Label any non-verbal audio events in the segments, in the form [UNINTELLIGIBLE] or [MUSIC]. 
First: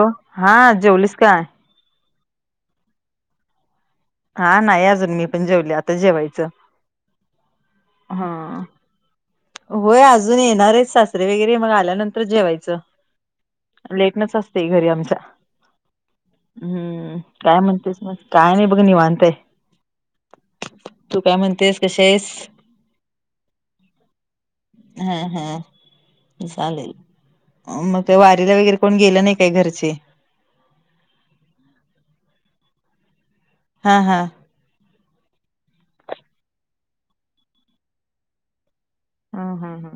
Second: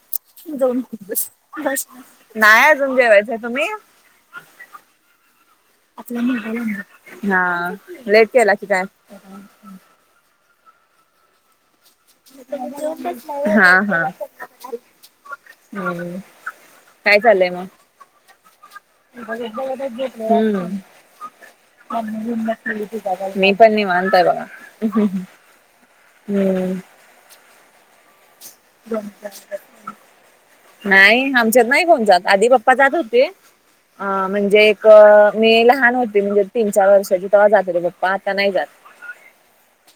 अ नाही, अजून जेवायचंय, तुम्ही? आ नाही अजून मी पण जेवले आता जेवायचं हा लेट केला हा की काय व्हय अजून येणारयत सासरे वगैरे मग आल्यानं तर जेवायचं हा हा लेटनच असतय घरी आमच हम्म हम्म चाललंय काय मग म्हणतेस म काय नई हम्म तू काय म्हणतेस कशी आहेस मी पण निवांतय बगा हा हा हम्म म त्या वारीला वगैरे कोण गेलं नाही काय घरचे नाही आमच्यात नाही कोण जात, आधी पप्पा जात होते. हा अ हा म्हणजे अ मी लहान होती म्हणजे तीन चार वर्षाची, तेव्हा जात हुते पप्पा, आता नाही जात. हू हू हू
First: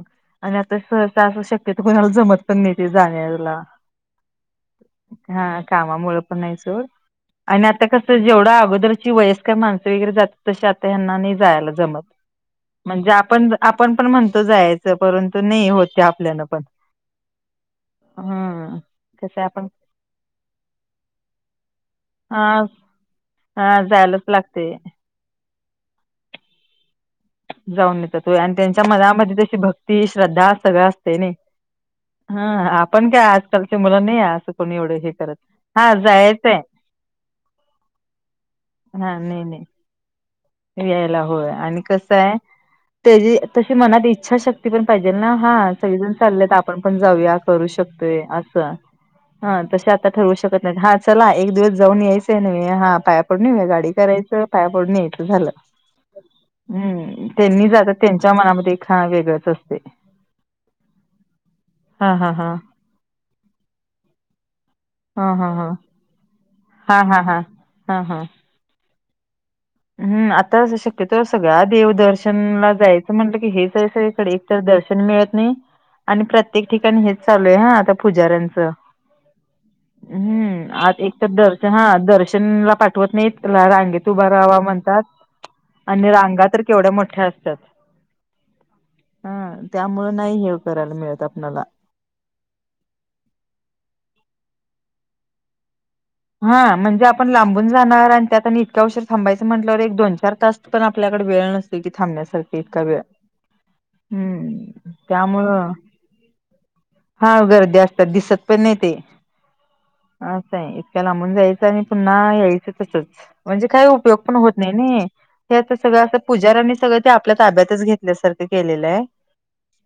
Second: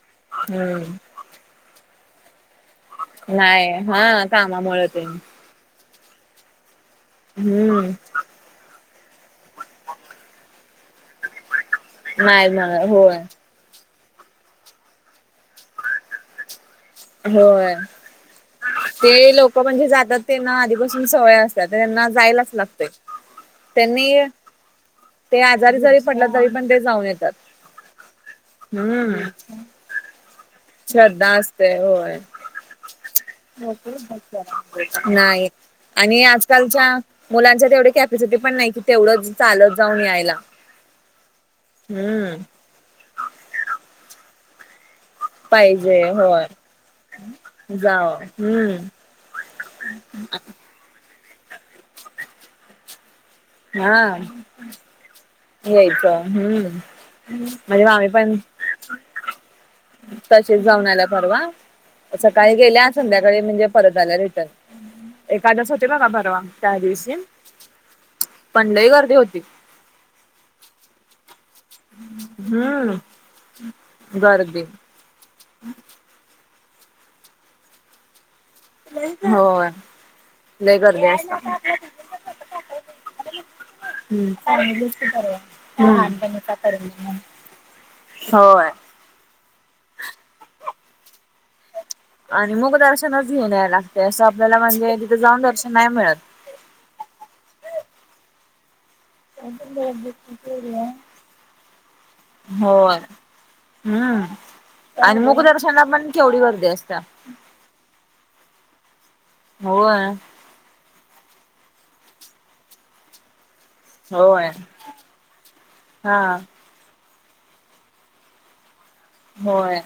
आणि आता हम्म सहसा असं शक्यतो कुणाला जमत पण नाही. ते जायायला‌ नाही हा कामामुळे ते हा कामामुळे पण नाही सोड, आणि आता हम्म कस जेवढं आगोदरची वयस्कर माणसं वगैरे जातात तशी आता ह्यांना नाही जायाला जमत. नाही म म्हणजे होय आपण, आपण पण म्हणतो जायाचं परंतु नाही होत ते आपल्याला पण. होय, हम्म ते कसं लोक आपण म्हणजे जातात तेना आधीपासून सवय असत्या त्यांना हा जायलाच लागतय. हा त्यांनी जायलाच लागते ते आजारी जरी पडलं, तरी पण ते जाऊन येतात. जाऊन येतात व्हय आणि त्यांच्या हम्म मनामध्ये तशी भक्ती, श्रद्धा सगळं असतंय श्रद्धा नाई, असते होय ह आपण काय आजकालची मुलं नाही असं कुणी एवढं हे करत. नाही हा आणि जायचंय आजकालच्या मुलांच्यात तेवढी कॅपॅसिटी पण नाही कि हा तेवढंच नाही नाही चालत जाऊन यायला. यायला होय, आणि कसाय हम्म त्याजी तशी मनात इच्छा शक् क्ती पण पाहिजेल ना हा, पाहिजे सगळीजण होय चाललेत, आपण पण जाऊया, करू जाव शकतोय असं. हम्म हा, तसे आता ठरवू शकत तात, हा चला एक दिवस जाऊन यायचंय न्हवे, हा पाया पडून येऊया, गाडी हा करायचं पाया पडून यायचं. झालं, यायचं हम्म हम् त्यांनी म्हणजे जातात आम्ही त्यांच्या मनामध्ये एक हा वेगळच असतंय. तसीच जाऊन आला परवा, हा हा सकाळी गेल्यात संध्याकाळी म्हणजे परत आल्या रिटर्न, एकादस होती बघा परवा. त्या हां दिवशी हां हां हं हं पण लई गर्दी होती. हम् आता शक्यतो सगळ्या देव-दर्शनला हम्म जायचं म्हटलं की हेचाय सगळीकडे, एक तर गर्दी दर्श र्शन मिळत नाही आणि प्रत्येक ठिकाणी हेच चालू आहे हा आता पुजाऱ्यांच होय हम्म, लय आत गर्दी एक तर असते. दर्शना, हा दर्शनला पाठवत नाहीत, चला रांगेत उभा हम्म राव्हा म्हणतात, आणि रांगा तर केवढ्या मोठ्या असत्यात. होय हम्म त्यामुळं नाही हे करायला मिळत आपणाला. आणि मुख दर्शनच घीऊन याल लागतंय, असं आपल्याला म्हणजे तिथं आपल्याला जाऊन दर्शन नाही मिळत. हा, म्हणजे आपण लांबून जाणार आणि त्यात आणि इतका उशीर थांबायचं म्हटल्यावर एक, दोन - चार तास पण आपल्याकडे वेळ नसतोय की थांबण्यासारख इतका होय वेळ. हम्म आणि मुख दर्शनला पण केवढी गर्दी असत्या. हा गर्दी असत्या, दिसत पण नाही ते. होय. असं हाय. इतक्या लांबून जायचं आणि पुन्हा यायचं तसच. म्हणजे काही उपयोग पण होय होत नाही नाई, हे सगळं असं हा पुजाऱ्यांनी सगळं ते आपल्या ताब्यातच घेतल्यासारखं केलेलाय. होय,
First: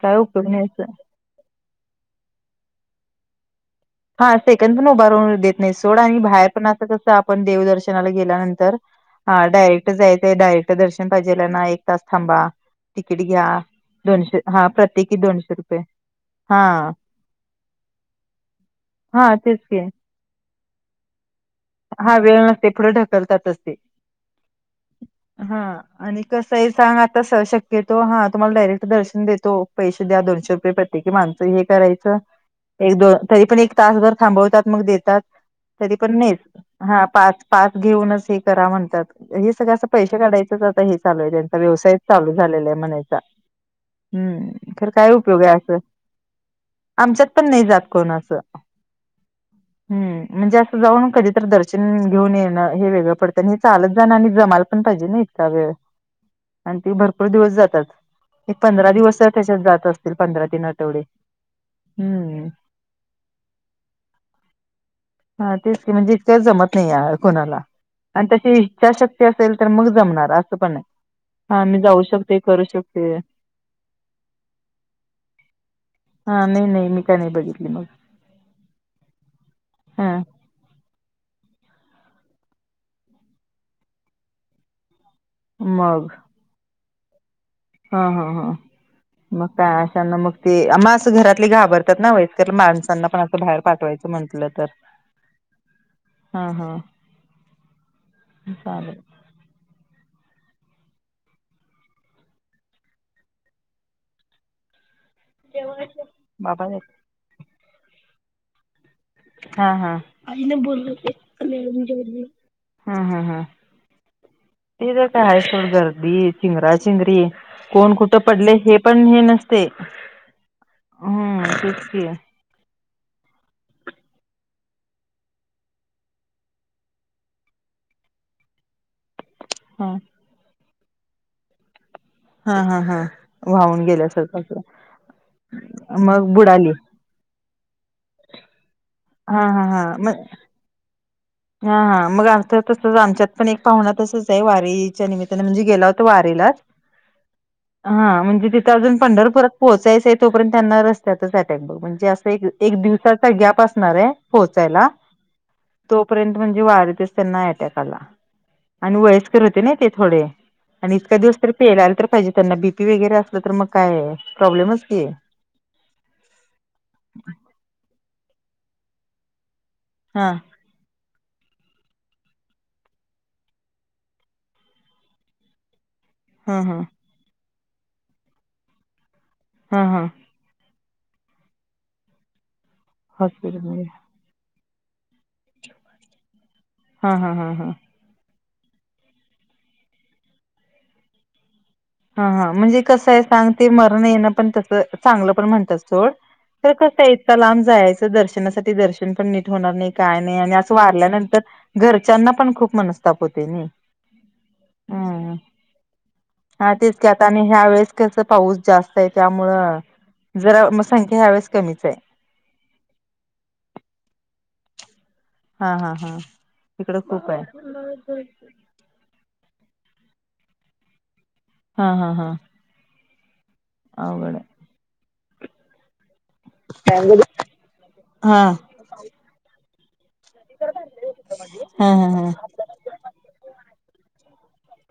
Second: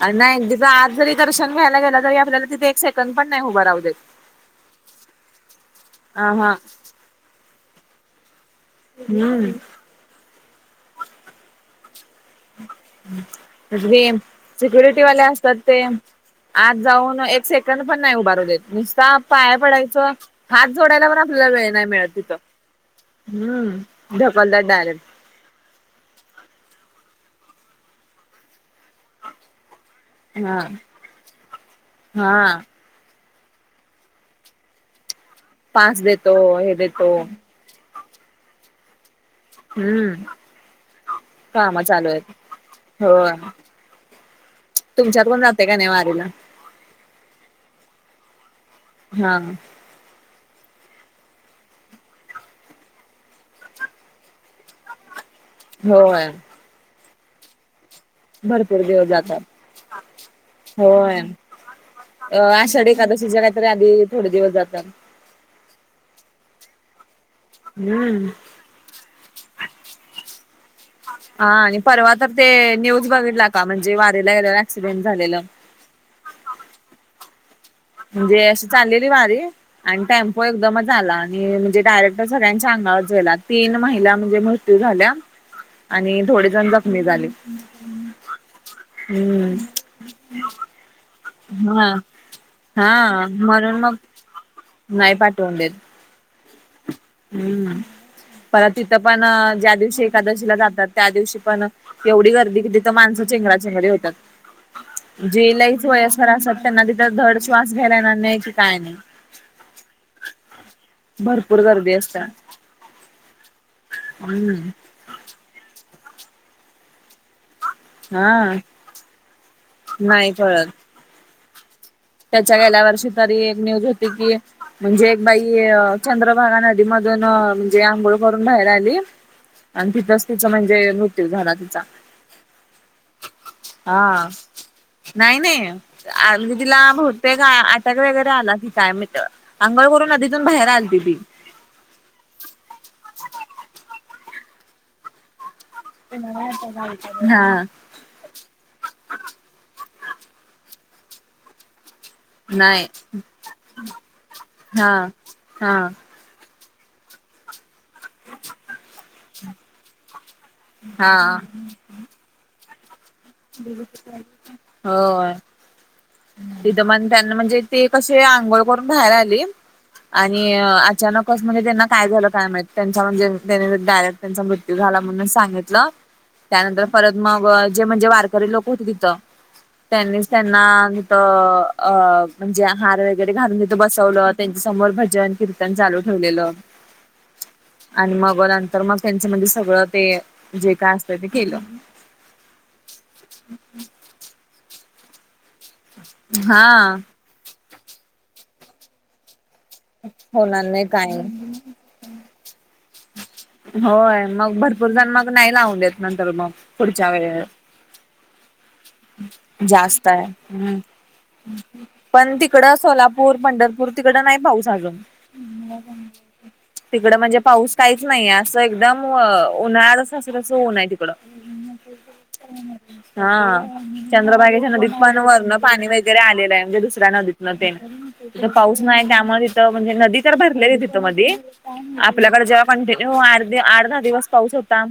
आणि उपयोग नाही तिथं असं. आत जरी दर्शन घ्यायला गेलं तरी आपल्याला तिथे एक सेकंद पण नाही उभं राहू देत. हा सेकंद पण उभारून देत नाही सोड आणि आ बाहेर हा पण असं तसं आपण देवदर्शनाला गेल्यानंतर हा हम्म डायरेक्ट जायच आहे डायरेक्ट दर्शन पाहिजेल्यांना एक एक तास थांबा तिकीट घ्या, जे दोनशे, हा प्रत्येकी सिक्युरिटीवाले दोनशे असतात रुपये ते हा आत जाऊन एक सेकंद पण नाही उभारू देत. नुसता हा पाया तेच की पडायचं, हात जोडायला पण आपल्याला वेळ नाय मिळत. हा तिथं वेळ नसतय, पुढे ढकल हम्म, ढकलत्यात डायरेक्ट. हा आणि कसंही सांग आता शक्यतो, हा तुम्हाला डायरेक्ट दर्शन देतो पैसे द्या दोनशे हा रुपये प्रत्येकी माणसं हे करायचं हा एक दोन तरी पण एक तास जर थांबवतात, मग देतात तरी पास पण देतो नाहीच हे हा देतो पाच पास घेऊनच हे करा म्हणतात हे सगळं असं हम्म पैसे काढायचंच आता हे चालू आहे, त्यांचा काम व्यवसायच आहेत चालू झालेला आहे म्हणायचा. होय हम्म खरं काय तुमच्यात कोण उपयोग आहे जाते का असं. नाही वारीला आमच्यात पण नाही जात कोण असं. हा. हम्म म्हणजे असं जाऊन कधीतरी दर्शन घेऊन येणं हे वेगळं पडतं आणि हे चालत जाणं आणि जमाल पण पाहिजे नाही. त्या वेळ होय आणि ते भरपूर दिवस जातात. एक भरपूर पंधरा दिवस जातात त्याच्यात जात असतील पंधरा तीन आठवडे होय अ हम्म. आषाढी एकादशी [UNINTELLIGIBLE] काही आधी थोडे दिवस जातात. हा तेच म्हणजे इतकंच जमत नाही कुणाला हम्म आणि तशी इच्छा शक्ती असेल तर मग जमणार असं पण आहे. हा आणि परवा तर ते न्यूज बघितला का म्हणजे वारेला गेल्यावर ऍक्सिडेंट झालेलं. हा नाही नाही मी काय नाही बघितल. म्हणजे अशी चाललेली वारी आणि हा टाम एकदमच आला आणि म्हणजे डायरेक्ट सगळ्यांच्या अंगावर गेला तीन महिला म्हणजे मृत्यू झाल्या. आणि थोडे जण जखमी झाले. ह ह ह मग हम्म का अशांना मग ते आ मास घरात हा घाबरतात ना व माणसांना पण हा अस बाहेर म्हणून मग पाठवायच म्हंट तर. नाही पाठवून देत हा हा. हम्म परत तिथं चालेल पण ज्या दिवशी एकादशीला जातात त्या दिवशी पण. एवढी गर्दी किती तर माणसं चेंगरा चेंगरी होतात. जे लहीच वयस्कर असत बाबा देत. त्यांना तिथं धड श्वास घ्यालायणार न्याय क काय नाही. हा हा आईन बोल. [UNINTELLIGIBLE] भरपूर गर्दी असत्या हम हम हम हम्म तर पय सुोड गर्दी चिंगरा चिंगरी. कोण कुठं पडले हा हे पण हे नसते नाही कळत. हम् तेच की. त्याच्या गेल्या वर्षी तरी एक न्यूज होती की. म्हणजे एक बाई चंद्रभागा नदी मधून म्हणजे आंघोळ करून बाहेर आली. [INAUDIBLE] आणि तिथच तिचा म्हणजे मृत्यू झाला तिचा. हा हा हा वाहून गेल्या हा. सरख नाही नाही मग म्हणजे बुडाली. तिला बहुतेक आटक वगैरे आला ती काय माहीत हा हा हा अंघळ करून मग नदीतून बाहेर आलती ती. हा हा मग आथ तसच आमच्यात पण एक पाहुना तसच आहे वारीच्या निमित्ताने म्हणजे गेला हो [INAUDIBLE] हा. हा म्हणजे तिथं अजून पंढरपुरात पोहचायचं तोर्य त्यांना रस्त्याच अटक बघ म्हणजे एक नाही दिवसाचा गॅप असणार आहे पोहोचायला. हा हा. तोपर्यंत म्हणजे वारीतच त्यांना अटॅक आला आणि वायस र होते ने ते थोडे आणि, हा इतका दिवसरी पेले तर पाहिजे, त्यांना बीपी वगरे अस तर मग काय प्रॉब्लेमच की. विदमान त्यांना म्हणजे ते कसे आंघोळ करून बाहेर आले हा आणि अचानक स म्हणजे त्यांना काय झालं काय मा त्यांचा म्हणजे त्यांनी डायरेक्ट त्यांचा मृत्यू झाला म्हणून सांगितलं. हा हा त्यानंतर परत मग जे म्हणजे वारकरी लोक होते तिथं हा हा त्यांनीच त्यांना तथ अ म्हणजे हार वगैरे घालून तथ हॉस्पिटलमध्ये बसवलं. त्यांच्या समोर भजन कीर्तन चालू ठेवलेलं. हा हां हां हां. आणि मग नंतर मग त्यांच्यामध्ये सगळं ते जे काय असतं ते केलं. हा हा म्हणजे कसं आहे, सांग ते मरण येण, पण तसं चांगलं पण म्हणत्यात सोध तर हा कसं इतका लांब जायचं, दर्शनासाठी दर्श पण नीट होणार नाही काय नाही, होणार काय असारल्यानंतर घरच्यांना पण खूप म होय मग भरपूर जण मग नाही लावून देत नंतर मग हा तेच की पुढच्या आता आणि वेळे ह्या वेळेस पाऊस जास्त आहे त्यामुळं, जास्त आहे जरा हम्म म संख्या ह्या वेळेस कमीच आहे. पण तिकडं सोलापूर पंढरपूर तिकडं नाही पाऊस आजून. हा हा हा [UNINTELLIGIBLE] तिकडं खूप म्हणजे, आहे. पाऊस काहीच नाहीे, आसं एकदम. म अ उनणार शशीशी उन नाही दि [UNINTELLIGIBLE] हा हा हां. हा चंद्रभागेच्या नदीत पण वरण पाणी वगैरे आलेलं आहे. म्हणजे दुसऱ्या नदीतन ते हा ज पाऊस नाही, त्यामुळे तथ म्हणजे नदीत. चर भरलेली तीथ मधी हा हा आपल्याकडे जेवा कंटिन्यू आर्धी अर्धा दिवस पाऊस होता.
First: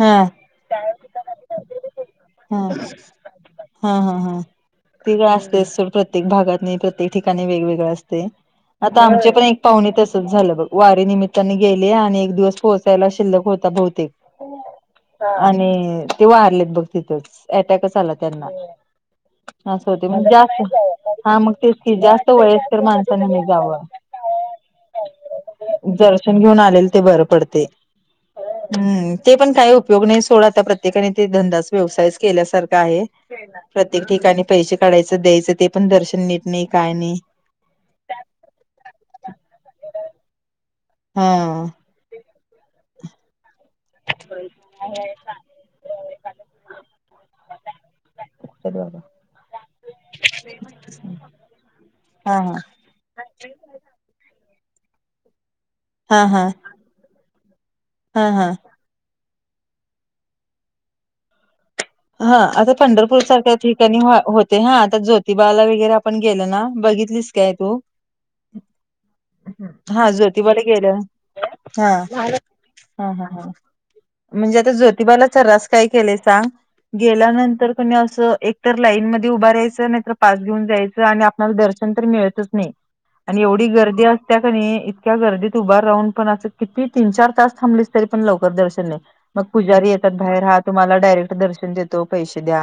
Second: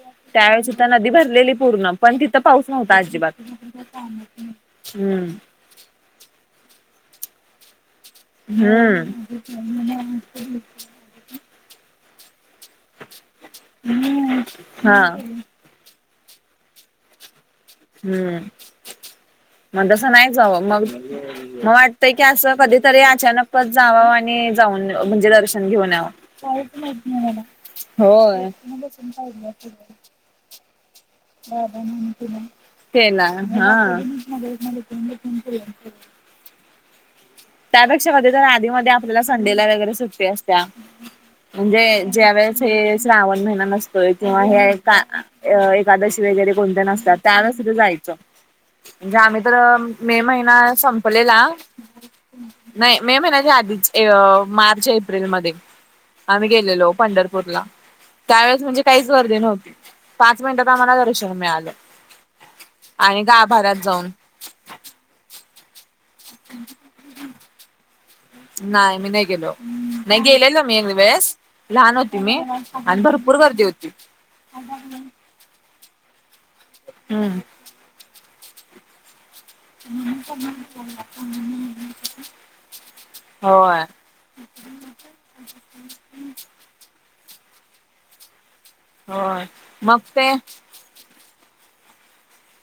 हा त्यावेळेस ईथ नदी भरलेली पूर्ण, पण तिथं हा पाऊस नव्हत हा. त आजीबात हम्म. ते सुर प्रत [UNINTELLIGIBLE] त्येक भागात नही प्रत्येक ठिका वेगवेगळा आस तेआता हम्म आमचे पण एक पाहुणी तसच झालं, बघ वारी निमित्ताने गेले, आणि एक दिवस पोहोच हम्म हा. आणि ते वारलेत बघ तिथच अँटॅकच आला हम्म त्यांना. असं होते तसं मग नाही जावं जास्त मग हा मग तेच की, जास्त वयस तर माणसाने म [UNINTELLIGIBLE] पच जाव आणि जाऊन म्हणजे, दर्शन घेऊन यावं दर्शन घेऊन काहीच आलेल माहीत ते बरं नाही मला. पडते. होय. हम्म ते पण काय उपयोग नाही, सोड आता प्रत्येकाने. ते धंदाच व्यवसायच केल्यासारख आहे, केला हा. प्रत्येक ठिकाणी पैसे काढायचं, द्यायचं ते पण दर्शन निट नाही काय नाही. त्यापेक्षा मधे जर आधी म आपल्याला संडे ला वगर सुट्टी आस त्या हा हा म्हणजे ज्यावेेळेस हे श्रावण महिना नस तर किंवा आहे का एकादशी वगैरे कोणत्या नसतात त्यान सुद्धा जायचं. म्हणजे आम्ही तर मे महिना संपलेला हा हा. नाही मे महिन्याच्या आधीच ये अ मार्च एप्रिलमध्ये. हा आम्ही गेलेलो पंढरपूरला हा हा त्यावेळेस म्हणजे काहीच गर्दी नव्हती पाच मिनिटात आम्हाला दर्शन मिळालं. हा आता पंढरपूर आणि सारख्या गाभाऱ्यात ठिकाणी जाऊन होते हा आता ज्योतिबाला वगैरे पण गेलं ना बघितलीस काय तू नाही मी नाही गेलो हा नाही गेलेल ज्योतिबाला मी एक गेलं वेळेस हा लहान होती मी आणि हा हा भरपूर हा गर्दी होती. म्हणजे आता ज्योतिबालाचार्रास काय केलेय सांग हम्म गेल्यानंतर कोणी असं एक तर लाईन मध्ये उभं राहायचं नाहीतर पास घेऊन जायचं आणि आपणाला दर्शन तर मिळतच नाही. आणि एवढी होय गर्दी असत्या का नाही इतक्या गर्दीत उभार राहून पण असं किती तीन चार तास थांबलीस तरी पण लवकर दर्शन नाही मग होय पुजारी मग येतात ते बाहेर हात तुम्हाला डायरेक्ट दर्शन देतो पैशे द्या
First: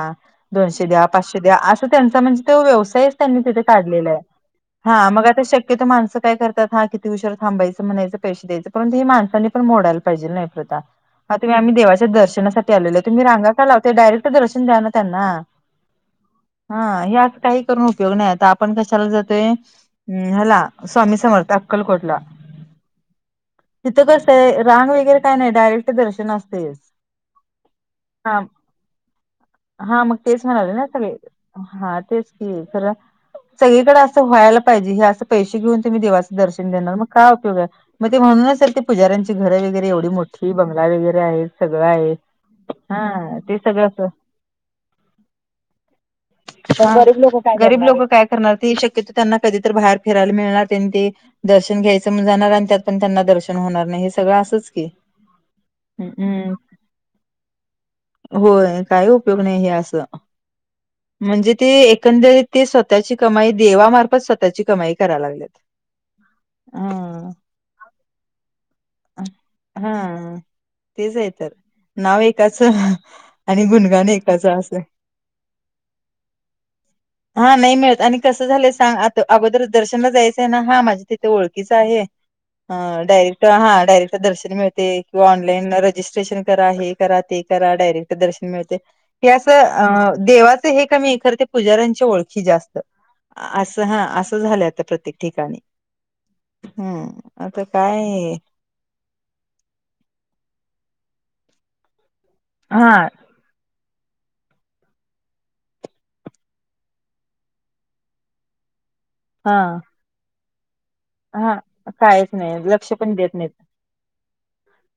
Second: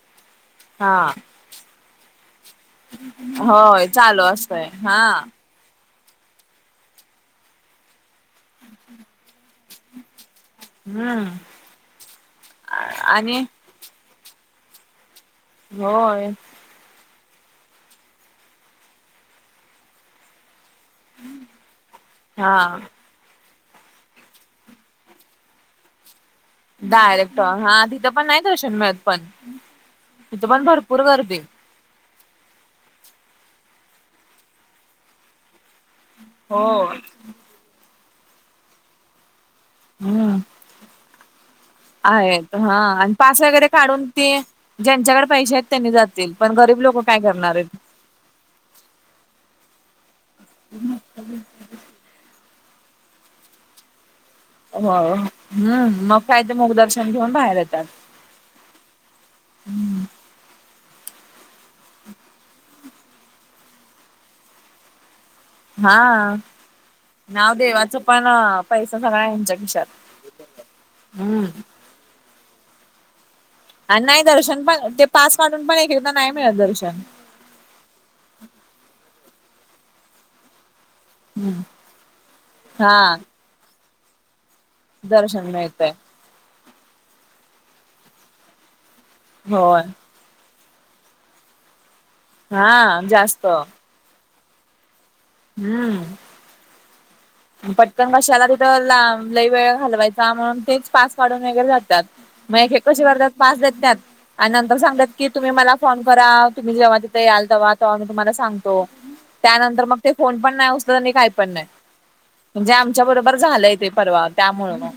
दोनशे हा द्या पाचशे द्या अस त्यां म्हणजे तो व्यवसाय त्यांनी तिथे होय काढलेला आहे चालू असतय हा मग आता शक्यतोर माणस काय हा किती उशर थांबायचं म्हणायं पैश द्यायं परंतु हे माणसां पण मोडाला पाहिजे नाही. होता हम्म हा तुम्ही आम्ही देवाच्या दर्शनासाठी आलेलो तुम्ही आणि रांगा का लाव ते डायरेक्ट दर्शन द्या ना त्यांना. होय. हा हे अस काही करून उपयोग नाही आता आपण कशाला जातोय ह्याला स्वामी समर्थ अक्कलकोटला. हा तिथं कसं ये रांग वगैरे काय नाही डायरेक्ट दर्शन अस डायरेक्ट हा तिथं पण नाही दर्शन मिळत पण हा मग तेच तिथं पण म्हणाले ना भरपूर सगळे गर्दी हा तेच की खर सगळीकडें असं व्हायला पाहिजे हे असं पैसे घेऊन तुम्ही देवाचं हो. दर्शन देणार मग काय उयोग आहे मग ते म्हणूनचल ते पुजाऱ्यांची घर वगैरे एवढी हम्म मोठी बंगला वगैरे आहे सगळं आहे आहेत आणि हा पास तेच. वगैरे काढून ते ज्यांच्याकडे पैसे आहेत त्यांनी जातील पण गरीब लोक काय करणार आहेत? गरीब लोक काय करणार हे शक्यतो त्यांना कधीतरी तर बाहेर फिरायला मिळणार त्यां ते दर्शन घ्यायचं म्हणून जाणार आणि त्यात पण त्यांना दर्शन होणार नाही हे सगळं असंच. की हो हम्म मग काय हम्म तेे मुख दर्शन घेऊन बाहेर येतात. होय काही उपयोग नाही हे असं म्हणजे ते एकंदरीत ते स्वतः स्वतःची कमाई देवामार्फत स्वतःची कमाई कराय लागली. हा नाव देवाच प ना पैसा सगळा यांच्या खिशात. हा तेच आहे हम्म तर. नाव एकाचं आणि गुणगाण नाही एकाच दर्शन असं. पण ते पास काढून पण एक एकदा नाही मिळत दर्शन. हा नाही मिळत आणि कसं झालंय सांग आता अगोदर दर्शनला जायचंय ना हा माझे तिथे ओळखीच आहे हा डायरेक्ट हा डायरेक्ट दर्शन मिळतो. किंवा दर्शन ऑनलाईन मिळतय रजिस्ट्रेशन करा हे करा ते करा डायरेक्ट दर्शन मिळते. क असं होय अ देवाचं हे कमी एक खर ते पुजाऱ्यांची ओळख त हा जास्त अस हां असं जास्त झालय आता प्रत्येक ठिकाणी हम्म. हम्म आता पटकन काय कशाला तिथं लांब लई वेळ घालवायचा म्हणून तेच पास काढून वगैरे जातात. मग हेे हा कसे करतात पास देत्यात. आणि नंतर सांगतात की तुम्ही मला फोन करा तुम्ही जेव्हा तिथे याल तेव्हा तेव्हा मी तुम्हाला सांगतो. हा त्यानंतर मग ते फोन पण नाही उचलत आणि काही पण हा नाही. कायच नाही म्हणजे लक्ष आमच्या पण देत बरोबर नाहीत झालंय तेे परवा त्यामुळं मग.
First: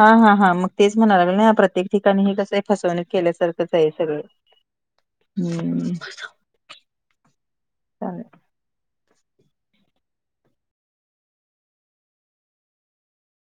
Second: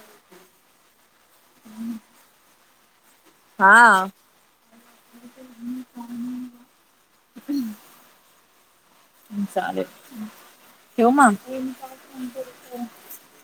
हा हा हा मग तेच म्हणाय लागल नाही प्रत्येक ठिकाणी हे कसंय फसवणूक केल्यासारखंच आहे हा सगळे. हम्म चालेल. चालेल ठेवू मग?